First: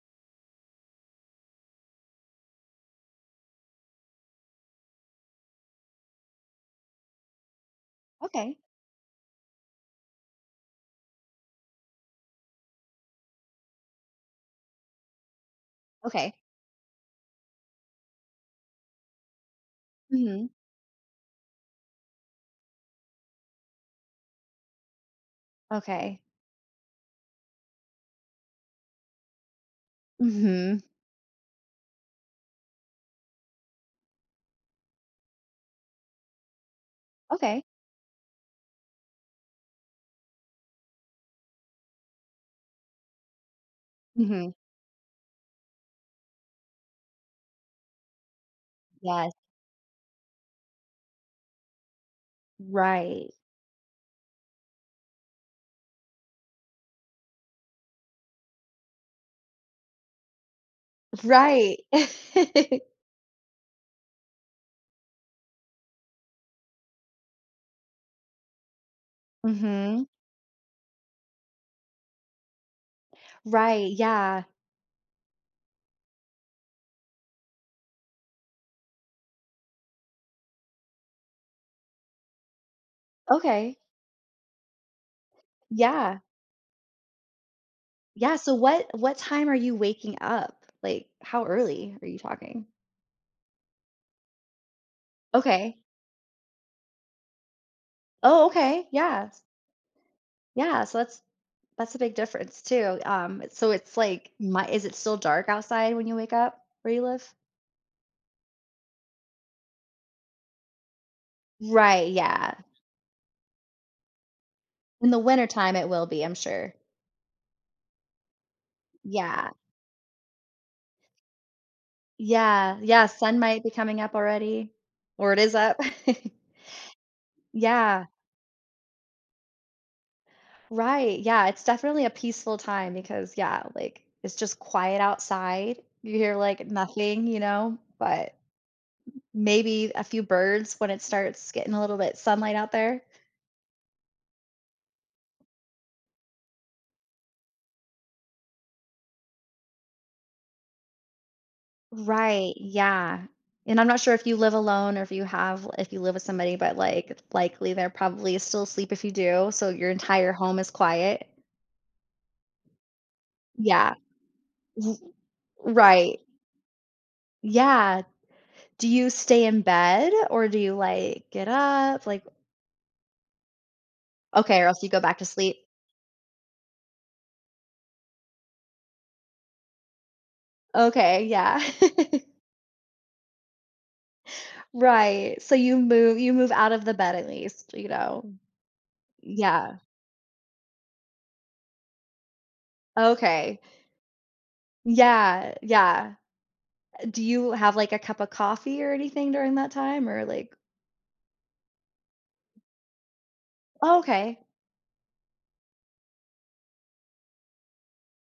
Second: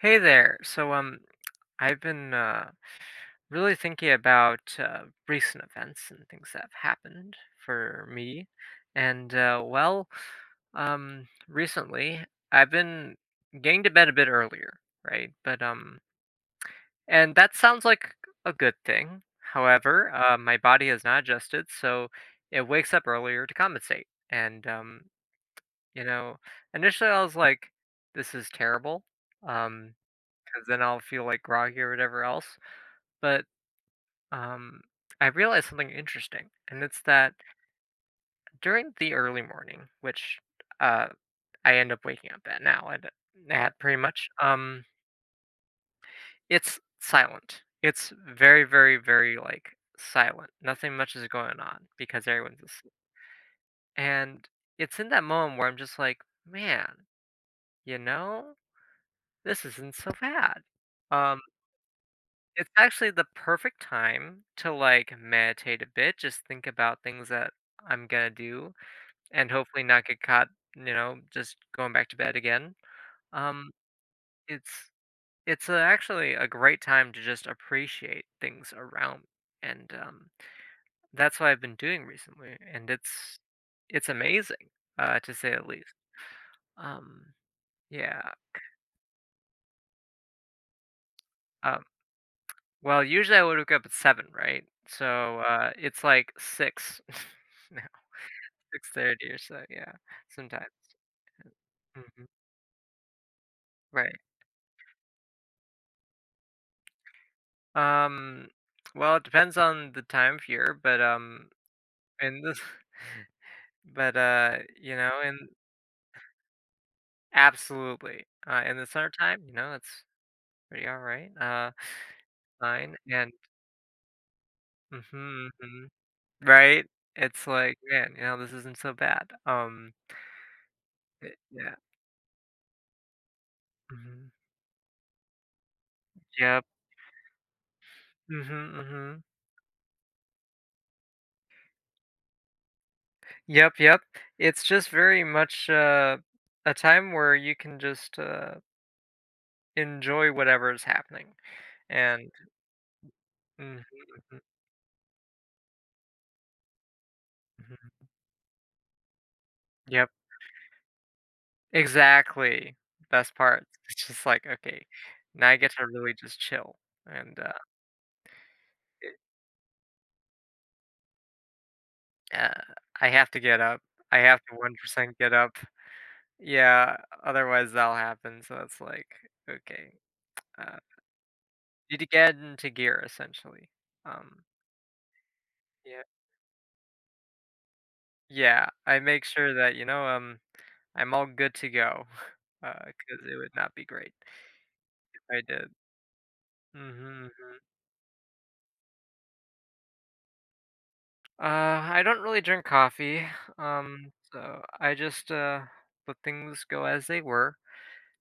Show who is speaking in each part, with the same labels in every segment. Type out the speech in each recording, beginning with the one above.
Speaker 1: Hey there. I've been really thinking about recent events and things that have happened for me.
Speaker 2: Okay.
Speaker 1: And, uh, well, Recently I've been getting to bed a bit earlier, right?
Speaker 2: Okay.
Speaker 1: And that sounds like a good thing. However,
Speaker 2: Mhm.
Speaker 1: my body has not adjusted, so it wakes up earlier to compensate. You
Speaker 2: Okay.
Speaker 1: know, Initially I was like, this is terrible. Um, because
Speaker 2: Mhm.
Speaker 1: then I'll feel like groggy or whatever else. But um, I realized something interesting, and it's that
Speaker 2: Okay.
Speaker 1: during the early morning, which uh, I end up waking up at now at pretty much,
Speaker 2: Mhm.
Speaker 1: it's silent. It's very, very,
Speaker 2: Yes.
Speaker 1: very like silent. Nothing much is going on because everyone's asleep.
Speaker 2: Right.
Speaker 1: And it's in that moment where I'm just like, man, you know, this isn't so bad. Um,
Speaker 2: Right.
Speaker 1: It's actually the perfect time to, like, meditate a bit, just think about things that I'm gonna do, and hopefully not
Speaker 2: Mhm.
Speaker 1: get caught, just going back to bed again. Um,
Speaker 2: Right. Yeah.
Speaker 1: it's it's actually a great time to just appreciate things around me. And that's what I've been doing recently, and it's
Speaker 2: Okay.
Speaker 1: it's amazing, to say the least.
Speaker 2: Yeah.
Speaker 1: Um, yeah,
Speaker 2: Yeah. So what time are you waking up? Like how
Speaker 1: um,
Speaker 2: early are you talking?
Speaker 1: well, usually I would wake up at 7, right? So,
Speaker 2: Okay.
Speaker 1: it's like 6.
Speaker 2: Oh, okay.
Speaker 1: 6:30
Speaker 2: Yeah.
Speaker 1: or so, yeah, sometimes.
Speaker 2: Yeah. So that's a big
Speaker 1: Mhm,
Speaker 2: difference too. So it's
Speaker 1: right.
Speaker 2: like my is it still dark outside when you wake up where you live?
Speaker 1: Um, well, it depends on the time of year, but
Speaker 2: Right,
Speaker 1: in
Speaker 2: yeah.
Speaker 1: the but, you
Speaker 2: In the
Speaker 1: know, in
Speaker 2: wintertime it will be, I'm sure.
Speaker 1: absolutely, in the summertime,
Speaker 2: Yeah.
Speaker 1: you know, it's pretty alright,
Speaker 2: Yeah,
Speaker 1: fine,
Speaker 2: yeah,
Speaker 1: and
Speaker 2: sun might be coming up already, or it
Speaker 1: mhm,
Speaker 2: is up.
Speaker 1: mhm, right? It's like,
Speaker 2: Yeah,
Speaker 1: "Man, you know, this isn't so bad."
Speaker 2: right,
Speaker 1: Eh
Speaker 2: yeah, it's
Speaker 1: yeah,
Speaker 2: definitely a peaceful time because, yeah, like,
Speaker 1: mhm,
Speaker 2: it's just quiet outside, you hear,
Speaker 1: yep,
Speaker 2: like, nothing, but
Speaker 1: mhm, mhm,
Speaker 2: maybe a few birds when it starts getting a little bit sunlight out there.
Speaker 1: yep, yep. It's just very much, a time where you can just, enjoy whatever is happening, and
Speaker 2: Right, yeah, and
Speaker 1: mhm,
Speaker 2: I'm not sure if you
Speaker 1: mhm,
Speaker 2: live alone or if you have if you live with somebody, but, like, likely
Speaker 1: mhm.
Speaker 2: they're probably still asleep if you do, so your
Speaker 1: Yep,
Speaker 2: entire home is quiet.
Speaker 1: exactly, best part.
Speaker 2: Yeah,
Speaker 1: It's just like,
Speaker 2: r
Speaker 1: "Okay, now I get to really
Speaker 2: right,
Speaker 1: just chill," and,
Speaker 2: yeah. Do you
Speaker 1: it
Speaker 2: stay in bed or do you, like, get up? Like
Speaker 1: uh, I have to get up. I have to
Speaker 2: okay, or
Speaker 1: one
Speaker 2: else you go
Speaker 1: percent
Speaker 2: back to
Speaker 1: get
Speaker 2: sleep?
Speaker 1: up. Yeah, otherwise that'll happen, so it's like, okay, uh,
Speaker 2: Okay, yeah.
Speaker 1: need to get into gear essentially. Um,
Speaker 2: Right, so you
Speaker 1: yeah
Speaker 2: move out of the bed at least, you know?
Speaker 1: yeah, I make sure that,
Speaker 2: Yeah,
Speaker 1: you know, I'm all good to go, because it would
Speaker 2: okay.
Speaker 1: not be great if I
Speaker 2: Yeah,
Speaker 1: did.
Speaker 2: yeah. Do
Speaker 1: Mhm, mhm.
Speaker 2: you have, like, a cup of coffee or anything during that time or, like
Speaker 1: Uh, I don't really drink coffee,
Speaker 2: oh, okay,
Speaker 1: so I just let things go as they were,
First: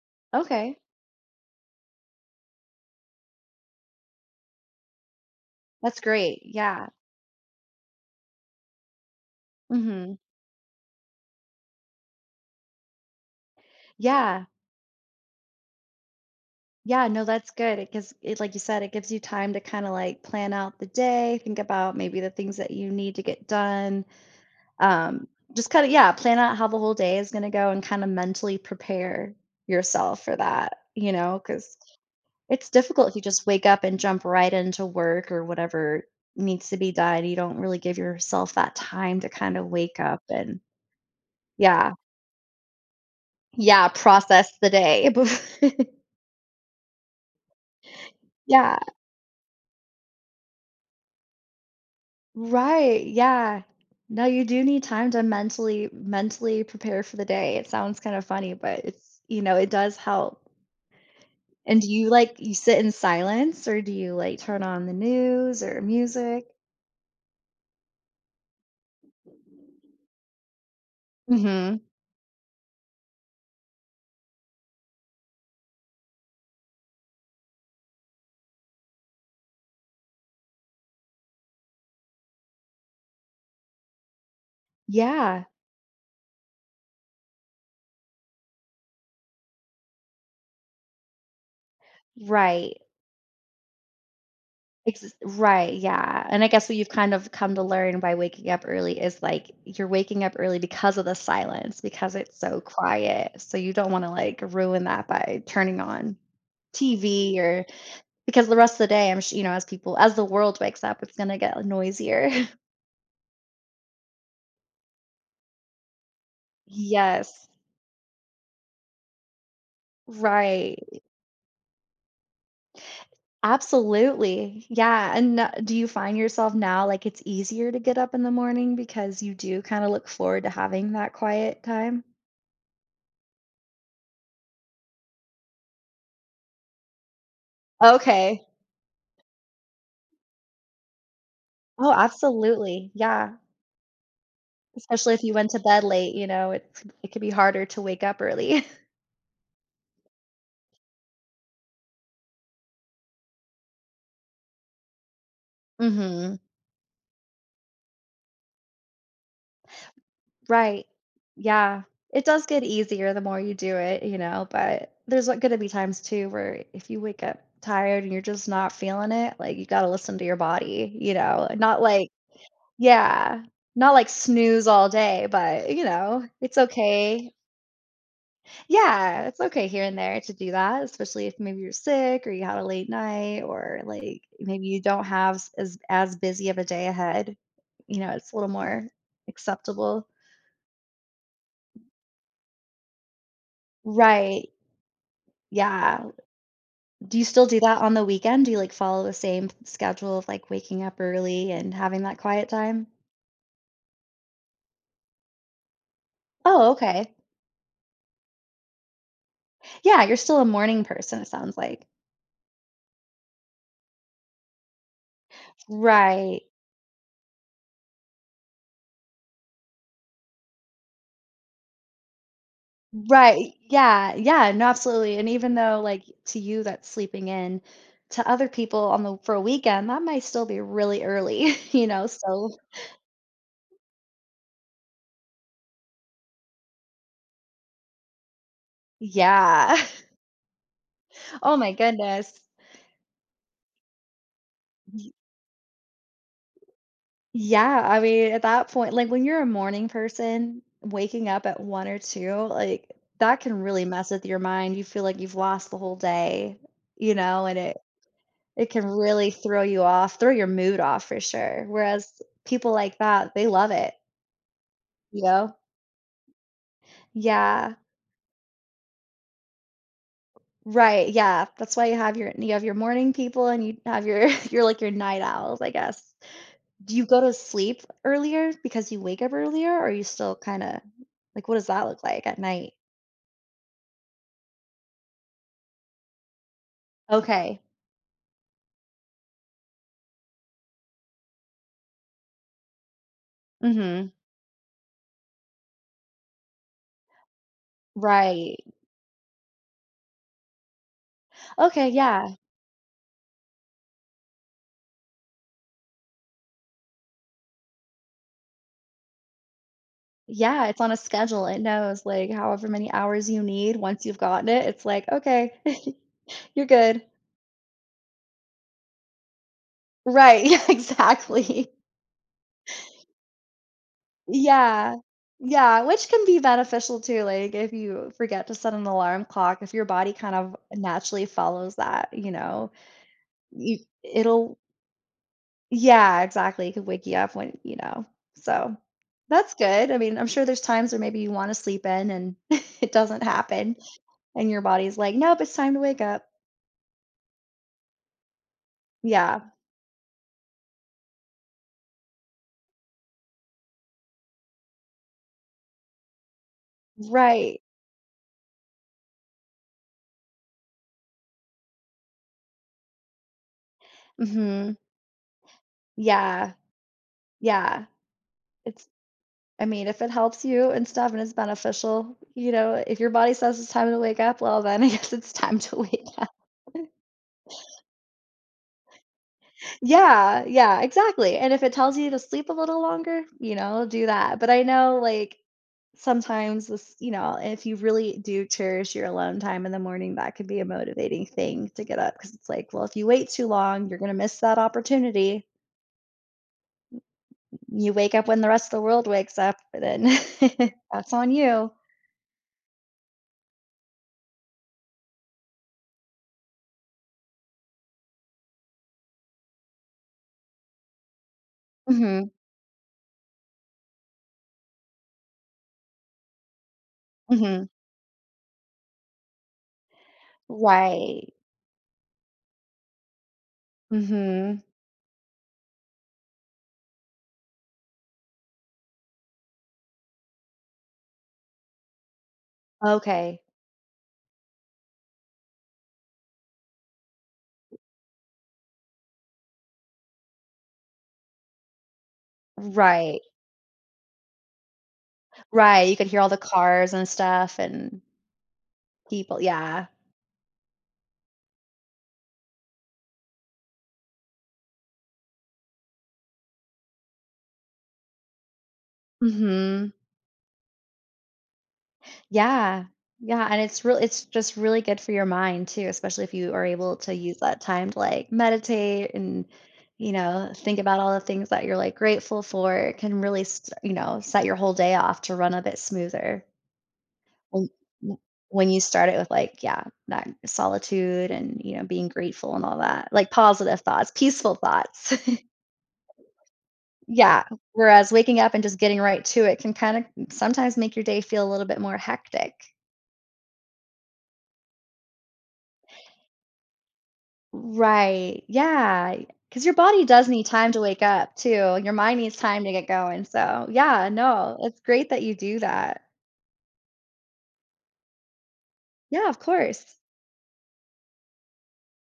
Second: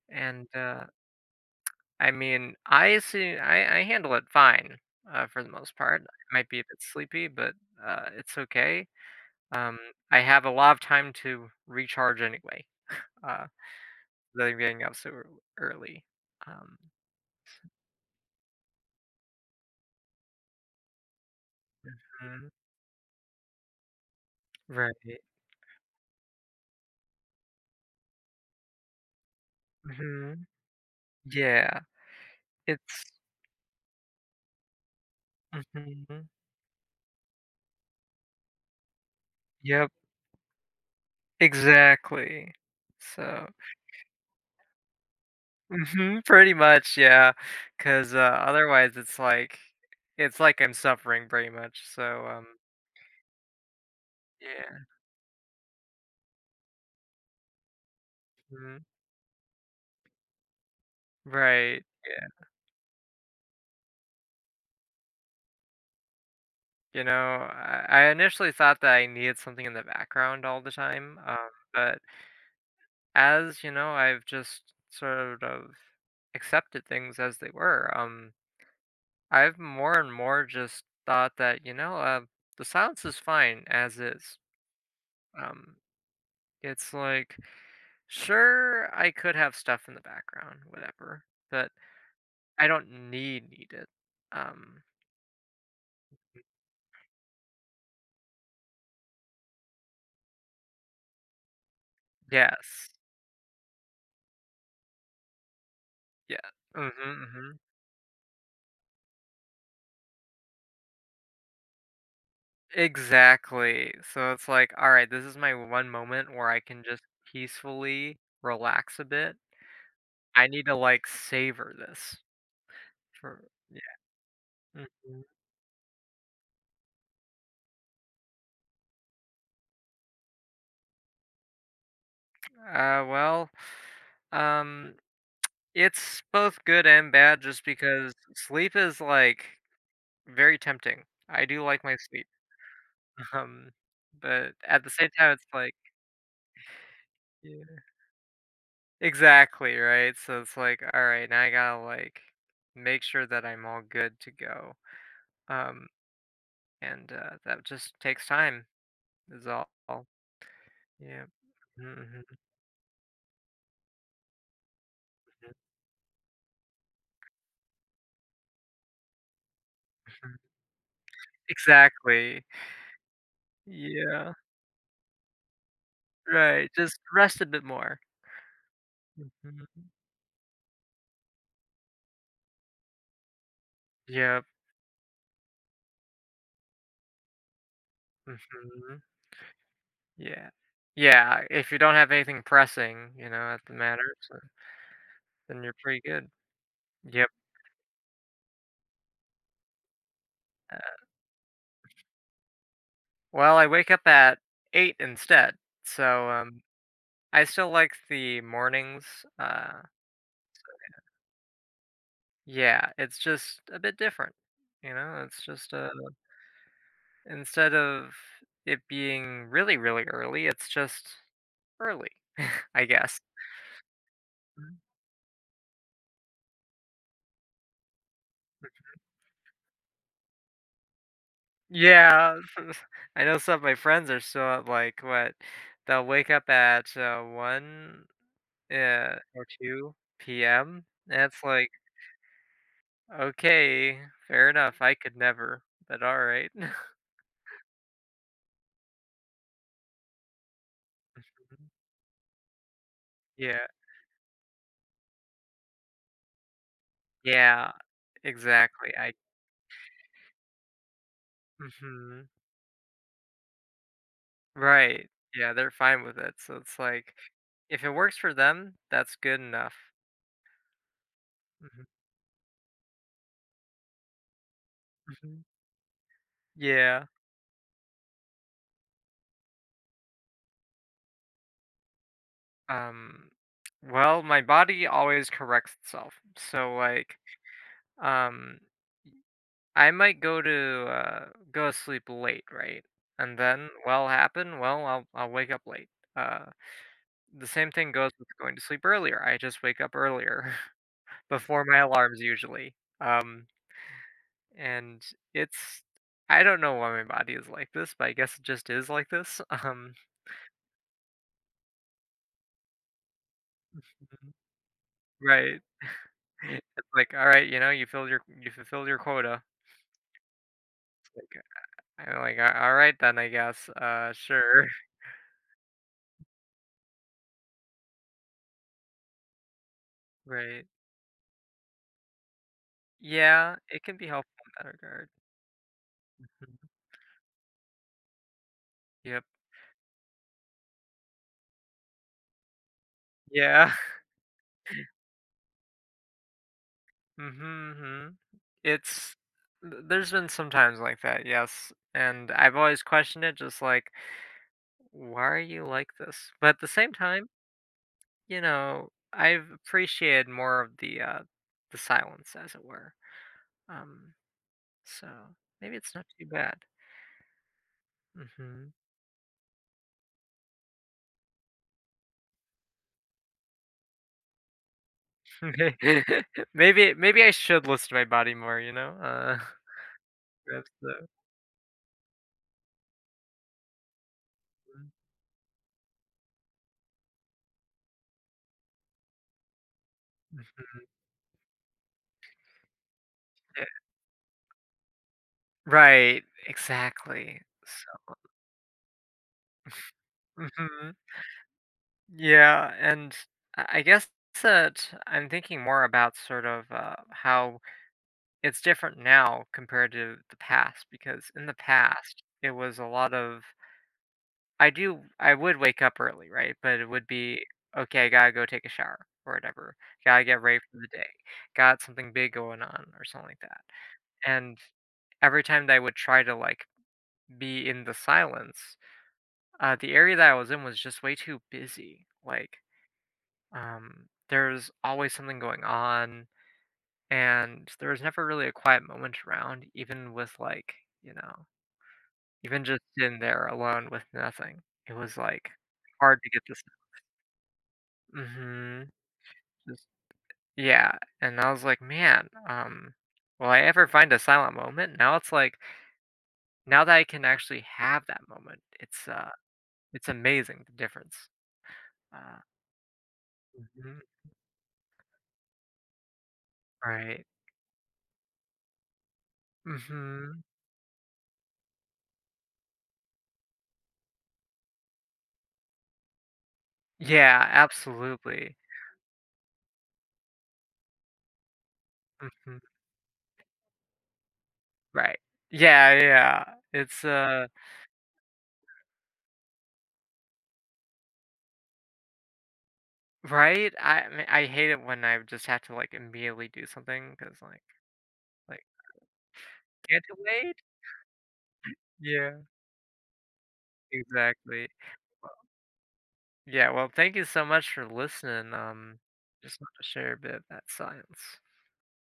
Speaker 1: and
Speaker 2: okay.
Speaker 1: I mean, I handle it fine for the most
Speaker 2: That's
Speaker 1: part. I
Speaker 2: great,
Speaker 1: might be a bit
Speaker 2: yeah.
Speaker 1: sleepy, but it's okay. Um,
Speaker 2: Mhm.
Speaker 1: I have a lot of time to recharge anyway. Uh,
Speaker 2: Yeah,
Speaker 1: than getting up so early. Um,
Speaker 2: yeah, no, that's good. It gives it like you said, it gives you time to kinda, like, plan out the day, think about maybe the
Speaker 1: mhm,
Speaker 2: things that you need to get done.
Speaker 1: right.
Speaker 2: Um, just kind of, yeah, plan out how the whole day is going to go and kind of mentally prepare yourself for
Speaker 1: hmm
Speaker 2: that, you know, because
Speaker 1: Yeah.
Speaker 2: it's
Speaker 1: It's.
Speaker 2: difficult if you just wake up and jump right into work or whatever
Speaker 1: hmm
Speaker 2: needs to be done. You don't really give yourself that time to kind of
Speaker 1: Yep.
Speaker 2: wake up and, yeah,
Speaker 1: Exactly. So.
Speaker 2: yeah, process the day.
Speaker 1: Mhm, pretty much, yeah,
Speaker 2: Yeah,
Speaker 1: otherwise it's like I'm suffering pretty much, so
Speaker 2: right. Yeah. No, you do need
Speaker 1: yeah,
Speaker 2: time to mentally prepare for the day. It sounds kind of funny,
Speaker 1: mhm,
Speaker 2: but it's, you know, it does help. And
Speaker 1: right,
Speaker 2: do you
Speaker 1: yeah,
Speaker 2: like you sit in silence or do you like turn on the news or music?
Speaker 1: you know, I initially thought that I needed something in the background all the time,
Speaker 2: Mhm.
Speaker 1: but as, you know, I've just sort of accepted things as they were, I've more and more just thought that, you know, the silence is fine as is,
Speaker 2: Yeah,
Speaker 1: um, it's like sure, I could have stuff in the background, whatever, but I
Speaker 2: right.
Speaker 1: don't need it. Um,
Speaker 2: Ex Right, yeah, and I guess what you've kind of come to learn by waking up early is, like, you're waking up early because of the silence, because it's so
Speaker 1: yes.
Speaker 2: quiet, so you don't wanna, like, ruin that by turning on
Speaker 1: Yeah. Mhm,
Speaker 2: TV
Speaker 1: mhm.
Speaker 2: or because the rest of the day, I'm su you know, as the world wakes up, it's gonna get noisier.
Speaker 1: Exactly. So it's like, "All right, this is my one moment where I can just
Speaker 2: Yes.
Speaker 1: peacefully relax a bit. I need to,
Speaker 2: Right.
Speaker 1: like, savor this for." Yeah.
Speaker 2: Absolutely. Yeah,
Speaker 1: Mhm.
Speaker 2: and n do you find yourself now, like, it's easier to get up in the morning because you do kinda look forward to having that quiet time?
Speaker 1: Uh, well, um, it's both good and bad just because
Speaker 2: Okay.
Speaker 1: sleep is, like, very tempting. I do like
Speaker 2: Oh,
Speaker 1: my sleep.
Speaker 2: absolutely, yeah,
Speaker 1: Um, but at the same
Speaker 2: especially if
Speaker 1: time,
Speaker 2: you
Speaker 1: it's
Speaker 2: went to
Speaker 1: like
Speaker 2: bed late, you know, it could be harder
Speaker 1: yeah.
Speaker 2: to wake up early.
Speaker 1: Exactly, right? So it's like, all right, now I gotta like make sure that I'm all good to go. Um,
Speaker 2: Mhm,
Speaker 1: and That just takes time, is all.
Speaker 2: right.
Speaker 1: Yeah.
Speaker 2: Yeah,
Speaker 1: Mhm,
Speaker 2: it does get easier the more you do it, you know, but there's, like, gonna be times too where if you wake up tired and you're just not feeling it, like, you gotta listen to your body, you know, not like
Speaker 1: exactly.
Speaker 2: yeah. Not like
Speaker 1: Yeah.
Speaker 2: snooze all day, but, you know, it's
Speaker 1: Right. Just
Speaker 2: okay.
Speaker 1: rest a bit more.
Speaker 2: Yeah, it's okay here
Speaker 1: Mhm.
Speaker 2: and there to do that, especially if maybe you're sick or you had a late night or, like,
Speaker 1: Yep.
Speaker 2: maybe you don't have s as busy of a day ahead. You know, it's a little more
Speaker 1: hmm
Speaker 2: acceptable.
Speaker 1: Yeah. Yeah. If you don't have anything pressing, you know, at the matter, so
Speaker 2: Right.
Speaker 1: then you're pretty
Speaker 2: Yeah.
Speaker 1: good.
Speaker 2: Do you
Speaker 1: Yep.
Speaker 2: still do that on the weekend? Do you, like, follow the same schedule of, like, waking up early and having that quiet time?
Speaker 1: Well, I wake up at 8 instead, so
Speaker 2: Oh, okay.
Speaker 1: I still like the mornings, uh
Speaker 2: Yeah, you're still a morning person, it sounds like.
Speaker 1: yeah, it's just a bit different, you know, it's just,
Speaker 2: Right.
Speaker 1: instead of it being really, really early, it's just early, I guess.
Speaker 2: Right. Yeah. Yeah. No, absolutely. And even though, like, to you, that's sleeping in, to other people on the for a weekend, that might still be really early, you know?
Speaker 1: Yeah,
Speaker 2: So,
Speaker 1: I know some of my friends are still at, like, what they'll wake up at, 1, or
Speaker 2: yeah.
Speaker 1: 2 PM, and it's
Speaker 2: Oh my
Speaker 1: like
Speaker 2: goodness.
Speaker 1: okay, fair enough. I
Speaker 2: Y-
Speaker 1: could never, but alright.
Speaker 2: Yeah. I mean, at that point, like when you're a morning person, waking up at one or two, like that can
Speaker 1: Yeah,
Speaker 2: really mess with your mind. You feel like you've lost the whole day, you know, and
Speaker 1: yeah,
Speaker 2: it can
Speaker 1: exactly. I
Speaker 2: really throw you off, throw your mood off for sure. Whereas
Speaker 1: mhm,
Speaker 2: people like that, they love it,
Speaker 1: right.
Speaker 2: you
Speaker 1: Yeah,
Speaker 2: know?
Speaker 1: they're fine with it, so it's like,
Speaker 2: Yeah.
Speaker 1: if it works for them, that's good enough.
Speaker 2: Right, yeah. That's why
Speaker 1: Mhm,
Speaker 2: you have you have your morning people and you have your you're like your night
Speaker 1: mhm.
Speaker 2: owls, I guess. Do you
Speaker 1: Yeah,
Speaker 2: go to sleep earlier because you wake up earlier, or are you still kinda like, what does that look like at night?
Speaker 1: um, well, my body always corrects itself, so, like,
Speaker 2: Okay.
Speaker 1: um, I might go to sleep late, right? And then what'll
Speaker 2: Mhm.
Speaker 1: happen? Well, I'll wake up late, uh the same thing goes with going
Speaker 2: Right.
Speaker 1: to sleep earlier. I just wake up earlier before my
Speaker 2: Okay,
Speaker 1: alarms
Speaker 2: yeah.
Speaker 1: usually. Um, and it's I don't know why my body is like this, but I guess it just is like this.
Speaker 2: Yeah, it's on a schedule, it knows, like, however many hours you need, once you've gotten it, it's like, "Okay,
Speaker 1: Right.
Speaker 2: you're
Speaker 1: It's
Speaker 2: good."
Speaker 1: like, all right, you know, you filled your you fulfilled your quota.
Speaker 2: Right, yeah,
Speaker 1: It's
Speaker 2: exactly.
Speaker 1: like, I'm like, "A- all right then, I guess. Sure."
Speaker 2: Yeah. Yeah, which can be beneficial too, like, if you forget to set an alarm clock, if your body kind of
Speaker 1: Right.
Speaker 2: naturally follows that, you know,
Speaker 1: Yeah,
Speaker 2: you
Speaker 1: it can be helpful
Speaker 2: it'll
Speaker 1: in that regard.
Speaker 2: yeah,
Speaker 1: Mhm.
Speaker 2: exactly, it could wake you up when you know, so
Speaker 1: Yep.
Speaker 2: that's good. I mean, I'm sure there's times where maybe you wanna sleep in and it doesn't
Speaker 1: Yeah.
Speaker 2: happen, and your body's like, "Nope, it's time to wake up."
Speaker 1: hmm It's
Speaker 2: Yeah,
Speaker 1: th there's been some times like that, yes, and I've always questioned it just like, "Why are you like this?" But at the same time,
Speaker 2: right.
Speaker 1: you know, I've appreciated more of the silence, as it were, um,
Speaker 2: Mhm.
Speaker 1: so maybe it's not too
Speaker 2: Yeah,
Speaker 1: bad.
Speaker 2: yeah,
Speaker 1: Mhm.
Speaker 2: it's I mean, if it helps you and stuff and it's beneficial, you know, if your body says it's time to wake up, well, then I guess it's time to wake up.
Speaker 1: Maybe maybe I should listen to my body more, you know,
Speaker 2: Yeah,
Speaker 1: that's
Speaker 2: yeah,
Speaker 1: the
Speaker 2: exactly. And if it tells you to sleep a little longer, you know, do that. But I
Speaker 1: mhm,
Speaker 2: know, like, sometimes this, you know, if you really do cherish your alone time in the morning, that
Speaker 1: mhm,
Speaker 2: could be a motivating thing to get up because it's like, well, if you wait too
Speaker 1: yeah.
Speaker 2: long, you're going to miss that opportunity.
Speaker 1: Right, exactly,
Speaker 2: You
Speaker 1: so
Speaker 2: wake up when the rest of the world wakes up, then
Speaker 1: mhm.
Speaker 2: that's on you.
Speaker 1: Yeah, and I guess that I'm thinking more about sort of how it's different now compared to the past, because in the past
Speaker 2: Hmm.
Speaker 1: it was a lot of I would wake up early, right? But it would be
Speaker 2: Hmm.
Speaker 1: okay, I gotta go take a shower or whatever. Gotta get ready for the day.
Speaker 2: Right.
Speaker 1: Got something big going on or something like that. And
Speaker 2: Hmm.
Speaker 1: every time that I would try to like be in the silence, the area that I was in was just way too busy. Like
Speaker 2: Okay.
Speaker 1: There's always something going on, and there was never really a quiet moment around, even with like, you know, even just in
Speaker 2: Right.
Speaker 1: there alone with nothing. It was like
Speaker 2: Right, you could
Speaker 1: hard
Speaker 2: hear all
Speaker 1: to
Speaker 2: the
Speaker 1: get this.
Speaker 2: cars and stuff and
Speaker 1: Mm-hmm.
Speaker 2: people
Speaker 1: Just,
Speaker 2: yeah.
Speaker 1: yeah, and I was like, man, will I ever find a silent moment? Now it's like, now that I can actually have that moment,
Speaker 2: Mhm.
Speaker 1: it's amazing the difference. Uh,
Speaker 2: Yeah. Yeah, and
Speaker 1: mhm,
Speaker 2: it's just really good for your mind too, especially if you are able to
Speaker 1: right.
Speaker 2: use that time to, like, meditate and, you
Speaker 1: Mm-hmm.
Speaker 2: know, think about all the things that you're, like, grateful for. It can really s you know, set your whole day off to run a bit smoother
Speaker 1: Yeah,
Speaker 2: when w
Speaker 1: absolutely.
Speaker 2: when you start it with, like, yeah, that solitude and, you know, being grateful
Speaker 1: Mm-hmm.
Speaker 2: and all that, like, positive thoughts, peaceful thoughts.
Speaker 1: Right. Yeah, yeah. It's,
Speaker 2: Yeah,
Speaker 1: uh
Speaker 2: whereas waking up and just getting right to it can kinda sometimes make your day feel a little bit more hectic.
Speaker 1: right? I mean, I hate it when I just have to, like, immediately do something because
Speaker 2: Right,
Speaker 1: like,
Speaker 2: yeah. Because your body
Speaker 1: "Can't you
Speaker 2: does need
Speaker 1: wait?"
Speaker 2: time to wake up too, your mind needs
Speaker 1: Yeah,
Speaker 2: time to get going, so, yeah, no,
Speaker 1: exactly.
Speaker 2: it's great that
Speaker 1: Well
Speaker 2: you do that.
Speaker 1: yeah, well, thank you so much for listening,
Speaker 2: Yeah, of
Speaker 1: just wanted to
Speaker 2: course.
Speaker 1: share a bit of that science.